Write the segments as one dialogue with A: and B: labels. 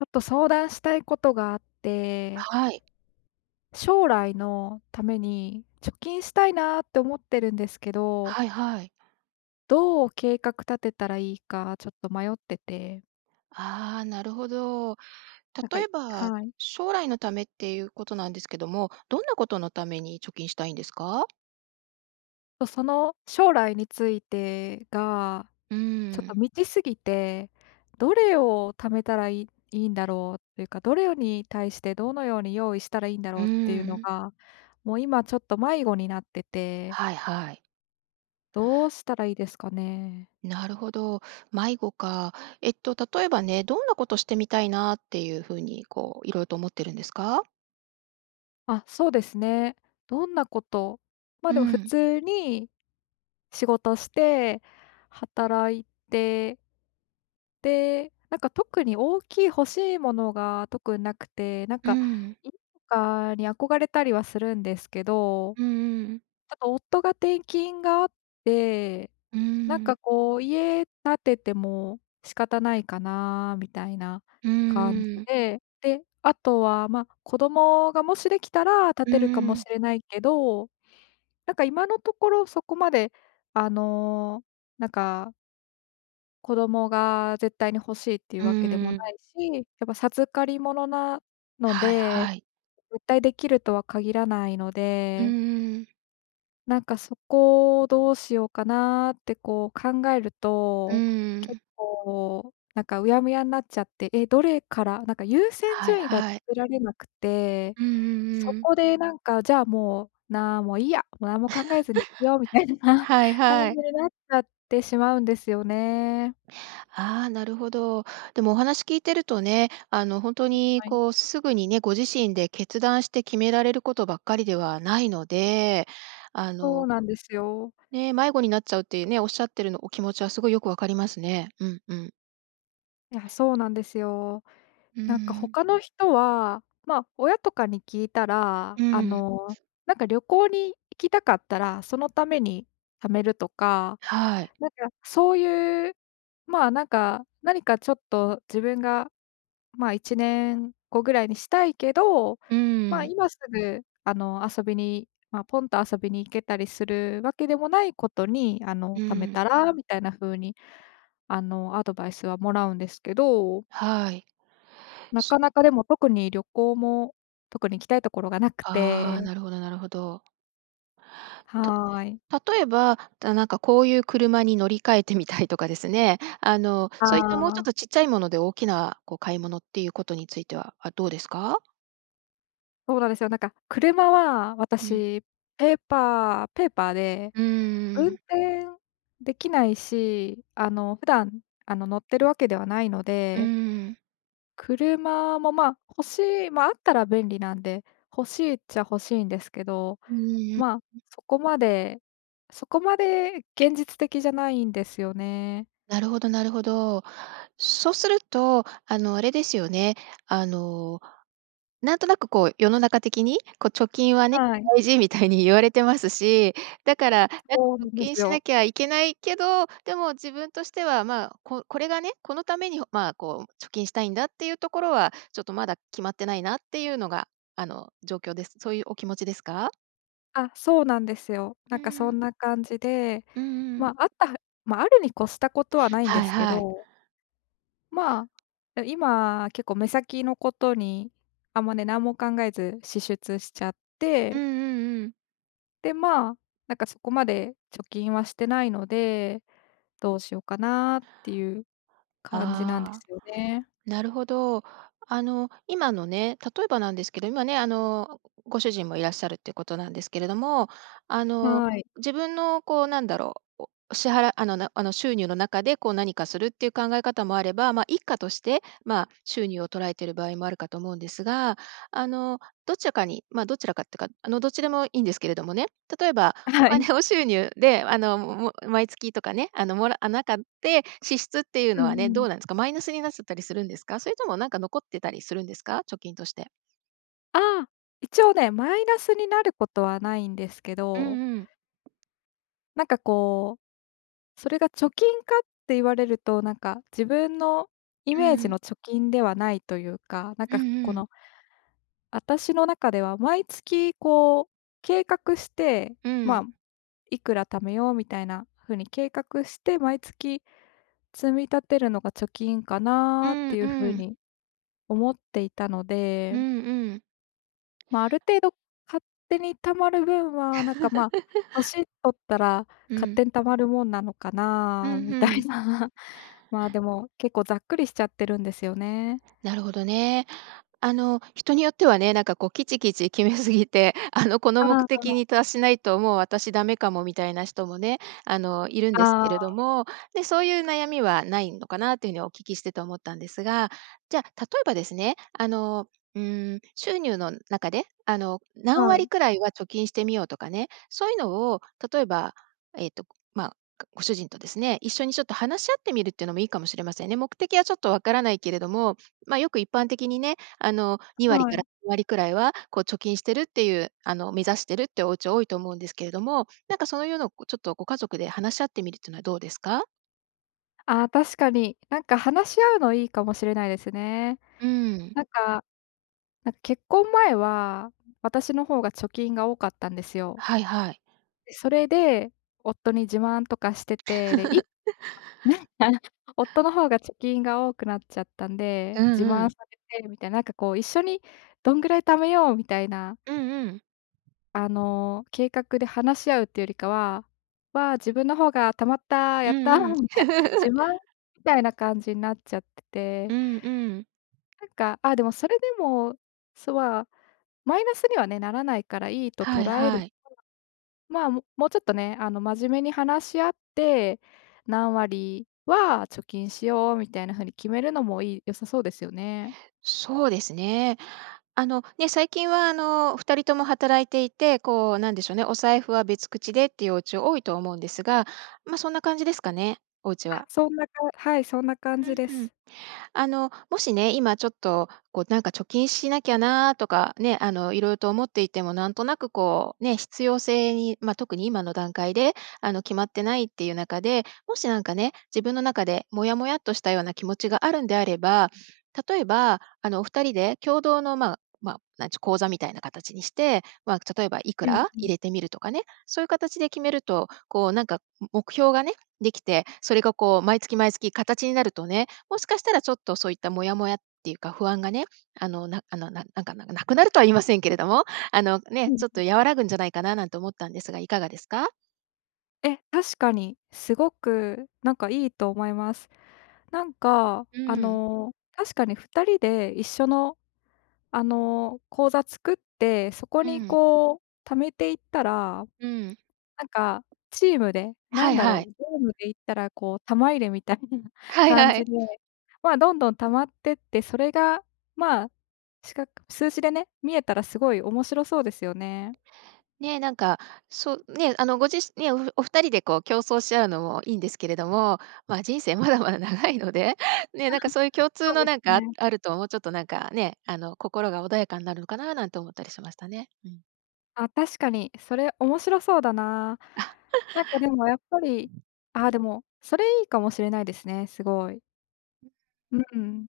A: ちょっと、相談したいことがあって
B: はい。
A: 将来のために、貯金したいなって思ってるんですけど
B: はいはい。
A: どう計画立てたらいいか、ちょっと迷ってて
B: ああ、なるほど。
A: なんか
B: 例
A: い
B: えば、
A: はい。
B: 将来のためっていうことなんですけども、どんなことのために貯金したいんですか？
A: とその、将来についてが、
B: う
A: ちょっと
B: ん。
A: 未知過ぎて、どれを貯めたらいいんだろうっていうか、どれをに対して、どのように用意したらいいんだろ
B: う
A: うっていうの
B: ん。
A: が、もう今ちょっと、迷子になってて
B: はいはい。
A: どうしたらいいですかね？
B: なるほど。迷子か。えっと、例えばね、どんなことしてみたいなっていう風にこう、いろうと思ってるんですか？
A: あ、そうですね。どんなことま、
B: う
A: でも普
B: ん。
A: 通に仕事して、働いてで、なんか特に、大きい欲しいものが特になくて、なん
B: う
A: か、
B: ん。
A: 家とかに憧れたりはするんですけど、
B: うんうん。
A: ちょっと、夫が転勤があって、
B: うー
A: なんか
B: ん。
A: こう、家建てても仕方ないかなみたいな
B: う
A: 感じ
B: んうん。
A: で、で、あとはまあ、子供がもしできたら建
B: う
A: てるか
B: んう
A: もし
B: ん。
A: れないけど、なんか、今のところそこまで、あの、なんか子供が絶対に欲しいっていう
B: う
A: わけでも
B: ー
A: な
B: ん。
A: いし、やっぱ授かりものなの
B: はい
A: で、
B: はい。
A: 絶対できるとは限らないの
B: うん
A: で
B: うん。
A: なんか、そこをどうしようかなって、こう、考える
B: う
A: と、
B: ー
A: 結
B: ん。
A: 構、なんか、うやむやんなっちゃって、え、どれから、なんか、優先
B: はい
A: 順位がつ
B: はい。
A: けられなくて、
B: うんうん
A: そ
B: うん。
A: こで、なんか、じゃあ、もう、なもういいや、もう何も考えずに生きようみたい な
B: はい
A: 感
B: は
A: じ
B: い。
A: になっちゃってしまうんですよね。
B: ああ、なるほど。でもお話聞いてるとね、あの、ほんと
A: う、
B: に、
A: はい。
B: こう、すぐにね、ご自身で決断して決められることばっかりではないので、あ
A: そう
B: の
A: なんですよ。
B: ね、迷子になっちゃうっていうね、おっしゃってるの、お気持ちはすごいよくわかりますね。うんうん。
A: いや、そうなんですよ。
B: うー
A: なんか、
B: ん。
A: 他の人は、ま、親とかに聞いたら、
B: う
A: あ
B: ーん。
A: の、なんか旅行に行きたかったら、そのために貯めるとか、
B: はい。
A: なんか、そういう、ま、なんか、何かちょっと自分が、ま、1年後ぐらいにしたいけど、
B: うー
A: ま、
B: ん。
A: 今すぐ、あの、遊びに、ま、ポンと遊びに行けたりするわけでもないことに、あ
B: う
A: の、貯め
B: ーん。
A: たらみたいな風に、あの、アドバイスはもらうんですけど
B: はい。
A: な
B: す
A: かなか、でも、特に旅行も、特に行きたいところがなく
B: ああ、
A: て。
B: なるほどなるほど。た
A: はい。
B: 例えば、じゃ、なんかこういう車に乗り換えてみたいとかですね、あの、
A: あ
B: そういったもうちょっ
A: あ。
B: とちっちゃいもので、大きな、こう、買い物っていうことについては、あ、どうですか？
A: そうなんですよ。なんか車は
B: うん。
A: 私、ペーパーペーパーで
B: う
A: 運
B: ーん。
A: 転できないし、あの普段あの乗ってるわけではないの
B: うー
A: で。
B: ん。
A: 車もまあ欲しいま、あったら便利なんで、欲しいっちゃ欲しいんですけど、
B: うーん、ん。
A: ま、そこまでそこまで現実的じゃないんですよね。
B: なるほどなるほど。そうすると、あのあれですよね。あの、なんとなくこう世の中的に、こう貯金はね、
A: はい。
B: 大事みたいに言われてますし、だからやっ
A: そうな
B: ぱ貯
A: んで
B: 金
A: す
B: し
A: よ。
B: なきゃいけないけど、でも自分としてはまあ、ここれがね、このためにまあ、こう貯金したいんだっていうところは、ちょっとまだ決まってないなっていうのがあの状況ですそういうお気持ちですか？
A: あ、そうなんですよ。
B: う
A: な
B: ー
A: んかそ
B: ん。
A: んな感じで、
B: うんうん。
A: ま、あったま、あるに越したことはないんで
B: はい
A: すけ
B: はい。
A: ど。まあ、え、今、結構目先のことにあんまね、何も考えず支出しちゃっ
B: うん
A: て。
B: うんうん。
A: で、まあ、なんかそこまで貯金はしてないので、どうしようかなっていう感じなんで
B: ああ、
A: すよね。
B: なるほど。あの今のね、例えばなんですけど、今ね、あのご主人もいらっしゃるっていうことなんですけれども、あの
A: はい。
B: 自分のこうなんだろう、お支払あのあの収入の中でこう何かするっていう考え方もあれば、ま、一家として、ま、収入を捉えてる場合もあるかと思うんですが。あの、どちらかに、ま、どちらかってか、あのどっちでもいいんですけれどもね。例えば、
A: あ、
B: お
A: はい。
B: 金を収入であのも毎月とかね、あのもらっなかって支出っていう
A: う
B: の
A: ん
B: はね、
A: う
B: ど
A: ん。
B: うなんですか？マイナスになっちゃったりするんですか？それともなんか残ってたりするんですか？貯金として。
A: ああ、一応ね、マイナスになることはないんですけ
B: う
A: ど
B: んうん。
A: なんかこう、それが貯金かって言われると、なんか自分のイ
B: う
A: メージ
B: ん。
A: の貯金ではないというか、なん
B: うん
A: か
B: う
A: こ
B: ん。
A: のあたしの中では毎月こう計画して、
B: う
A: ま
B: ん。
A: あ、いくら貯めようみたいなふうに計画して、毎月積み立てるのが貯金か
B: う
A: なっ
B: ん
A: ていうふ
B: う
A: う
B: ん。
A: に思っていたの
B: う
A: で
B: んうん。
A: ま、ある程度勝手に貯まる分はなんか、ま、年取ったら
B: う
A: 勝
B: ん。
A: 手に貯まるもんなのか
B: う
A: な
B: ん、
A: みた
B: ふ
A: い
B: ん。
A: な。まあ、でも結構ざっくりしちゃってるんですよね。
B: なるほどね。あの、人によってはね、なんかこう、きちきち決めすぎて、あの、この
A: ああ
B: 目
A: あ
B: 的
A: あ。
B: に達しないともう私ダメかも、みたいな人もね、あの、いるんです
A: あ
B: けれ
A: あ。
B: ども、ね、そういう悩みはないのかなっていうふうにお聞きしてて思ったんですが、じゃあ例えばですねあの、うーん、収入の中であの、何
A: は
B: 割
A: い。
B: くらいは貯金してみよう、とかね、そういうのを例えばえっとごまあ、かご主人とですね一緒にちょっと話し合ってみるっていうのもいいかもしれませんね。目的はちょっとわからないけれども、ま、よく一般的にね、あの、2割
A: は
B: か
A: い。
B: ら割くらいはこう貯金してるっていうあの、目指してるっていうおうち多いと思うんですけれども、なんかそういうのこうちょっとご家族で話し合ってみるっていうのはどうですか？
A: あ、確かに。なんか、話し合うのいいかもしれないですね。
B: うーん。
A: なんか、なん結婚前は私の方が貯金が多かったんですよ。
B: はいはい。
A: それで、夫に自慢とかしてて、で、いなん か、夫の方が貯金が多くなっちゃったんで、
B: う
A: 自
B: んう
A: 慢
B: ん。
A: させてみたい、なんか、こう、一緒にどんぐらい貯めようみたいな
B: うんうん。
A: あの、計画で話し合うってよりかは、わあ、自分の方が貯まった、
B: う
A: やった、
B: んうん。
A: みたいな自 慢みたいな感じなっちゃってて
B: うんうん。
A: なんか、あ、でも、それでも、そは、マイナスにはね、ならないからいいと
B: はい
A: 捉える
B: は
A: と、
B: い。
A: ま、ももうちょっとね、あの、真面目に話し合って、何割は貯金しようみたいな風に決めるのも良い良さそうですよね。
B: そうですね。あの、ね、最近は、あの、二人とも働いていて、こう、なんでしょうね、お財布は別口でっていうお家多いと思うんですが、ま、そんな感じですかね？お家
A: あ、
B: は。
A: そんなかはい、そんな感
B: う
A: じ
B: ん、
A: で
B: ふん。
A: す。
B: あの、もしね、今ちょっと、こう、なんか、貯金しなきゃなとか、ね、あの、色々と思っていてもなんとなく、こう、ね、必要性に、ま、特に今の段階で、あの、決まってないっていう中で、もしなんかね、自分の中でモヤモヤとしたような気持ちがあるんであれば、例えば、あの、お二人で共同の、まま、なんちゅ、口座みたいな形にして、ま、例えばいく
A: うん
B: ら
A: う
B: 入
A: ん。
B: れてみるとかね、そういう形で決めると、こう、なんか、目標がね、できて、それがこう毎月毎月形になるとね、もしかしたらちょっとそういったモヤモヤっていうか不安がね、あの、なんあの、なんなんか、ななくなるとは言いませんけれども、あの、
A: う
B: ね、
A: ん
B: ちょっ
A: うん。
B: と和らぐんじゃないかななんて思ったんですが、いかがですか？
A: え、確かに、すごくなんかいいと思います。なんか
B: う
A: あ
B: ん。
A: の、確かに二人で一緒の、あの、口座作って、そこ
B: う
A: に
B: ん。
A: こう貯めていったら、
B: うん。
A: なんかチームで、な
B: は
A: ん
B: い
A: だろ
B: はい。
A: う、ゲームで言ったらこう玉入れみたいな
B: はい
A: 感
B: は
A: じ
B: い。
A: で。ま、どんどん溜まってって、それが、ま、視覚数字でね、見えたらすごい面白そうですよね。
B: ね、なんか、そね、あのご自しね、お二人でこう、競争し合うのもいいんですけれども、ま、人生まだまだ長いので、ね、なんかそういう共通
A: そう
B: の
A: で
B: なん
A: す
B: かあ
A: ね。
B: あると、もうちょっとなんかね、あの心が穏やかになるのかななんて思ったりしましたね。うん。
A: あ、確かに。それ、面白そうだな。なんか でもやっぱりあ、でも、それ、いいかもしれないですね、すごい。うーん。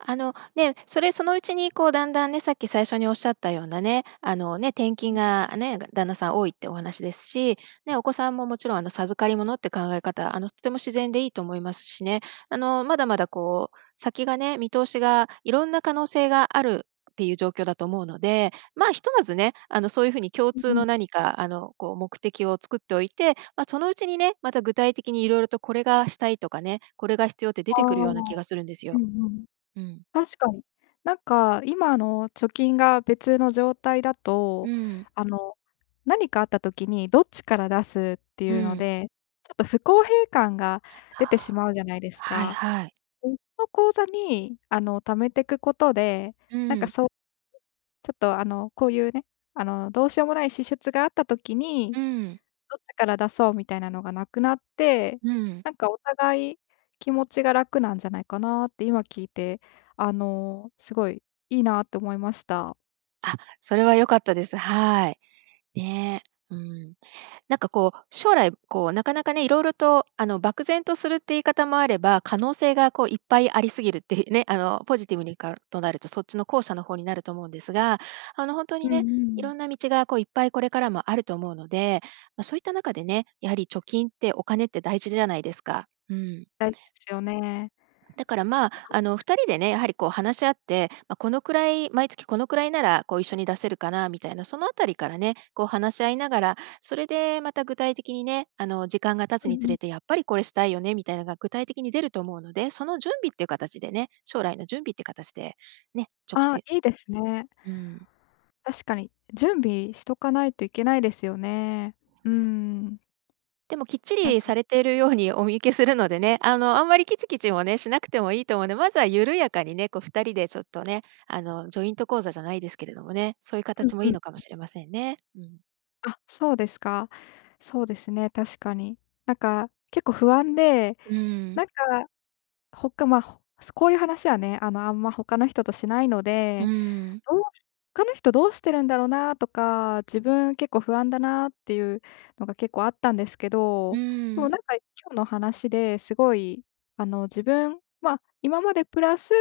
B: あの、ね、それそのうちに、こう段々ね、さっき最初に仰った様なね、あのね、転
A: うー
B: 勤
A: ん。
B: がね、旦那さん多いってお話ですし、ね、お子さんももちろんあの授かりものって考え方、あのとても自然でいいと思いますしね。あのまだまだこう、先がね、見通しが色んな可能性があるっていう状況だと思うので、ま、ひとまずね、あのそういう風に共
A: う
B: 通
A: んうん。
B: の何かあの、こう目的を作っておいて、ま、そのうちにね、また具体的に色々とこれがしたいとかね、これが必要って
A: あ
B: 出
A: あ。
B: て来るような気がするんです
A: う
B: よ。
A: んうん。
B: うん。
A: 確かに。なんか今の貯金が別の状態だ
B: う
A: と、
B: ん。
A: あの、何かあった時にどっちから出すって
B: う
A: いうの
B: ん。
A: で、ちょっと不公平感が出てしまうじゃないで す
B: はい
A: か。
B: はい。
A: 別の口座にあの貯めてくことで、
B: う
A: なんか
B: ん。
A: そう ちょっとあの、こういうね、あの、どうしようもない支出があった時に、
B: うん。
A: どっちから出そうみたいなのが無くなって、
B: うん。
A: なんかお互い気持ちが楽なんじゃないかなって、今聞いて、あの、すごいいいなって思いました。
B: あ、それは良かったです。はーい。ね。うーん。なんか、こう、将来、こう、なかなかね、色々と、あの、漠然とするって言い方もあれば、可能性が、こう、いっぱい有り過ぎるって言うね、あの、ポジティブにかとなると、そっちの後者の方になると思うんですが、あの、ほんと
A: う
B: に
A: んう
B: ね、
A: ん。
B: 色んな道が、こう、いっぱい、これからもあると思うので、ま、そう言った中でね、やはり貯金って、お金って大事じゃないですか。うん。
A: 大事ですよね。
B: だから、ま、あの、二人でね、やはり、こう、話し合って、ま、このくらい毎月このくらいなら、こう、一緒に出せるかなみたいな、そのあたりからね、こう、話し合いながら、それで、また具体的にね、あの、時間が経
A: う
B: つ
A: ん
B: につ
A: うん。
B: れて、やっぱり、これしたいよね、みたいのが、具体的に出ると思うので、その準備っていう形でね将来の準備って形で、ね、ちょく
A: ああ、
B: て
A: いいですね。
B: うーん。
A: 確かに。準備しとかないといけないですよね。うーん。
B: でも、きっち
A: なん
B: り
A: く
B: されているようにお見受けするのでね、あの、あんまりキチキチもね、しなくてもいいと思うんで。まずは、緩やかにね、こう、二人でちょっとね、あの、ジョイント口座じゃないですけれどもね、そう言う
A: うん
B: 形も
A: うん
B: いいのか
A: う
B: も
A: ん。
B: しれませんね。うん。
A: あ、そうですか。そうですね、確かに。なんか、結構不安で、
B: うん。
A: なんか、ほかま、ほすこういう話はね、あの、あんま、他の人としないの
B: う
A: で、
B: ん。
A: どうし他の人どうしてるんだろうなとか、自分、結構不安だなっていうのが結構あったんですけ
B: う
A: ど、でも
B: ん。
A: なんか、今日の話ですごいあの、自分ま、今までプラス、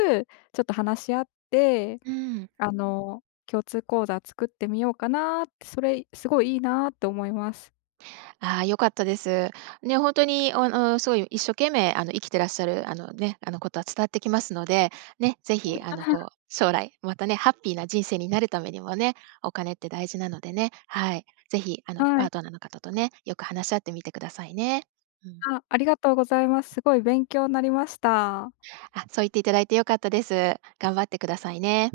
A: ちょっと話し合って、
B: うん。
A: あの、共通口座作ってみようかなって、それ、すごいいいなと思います。
B: ああ、良かったです。ね、ほんとに、おん、うーん、すごい、一生懸命、あの、生きてらっしゃる、あのね、あの、ことは伝わってきますので、ね、ぜひあの、こう、将来またねハッピーな人生になるためにもね、お金って大事なのでね、はい。ぜひ、あの、
A: は
B: パ
A: い。
B: ートナーの方とね、よく話し合ってみてくださいね。うん。
A: あ、ありがとうございます。すごい勉強なりました。
B: あ、そう言っていただいて良かったです。頑張ってくださいね。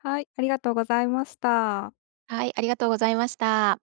A: はい、ありがとうございました。
B: はい、ありがとうございました。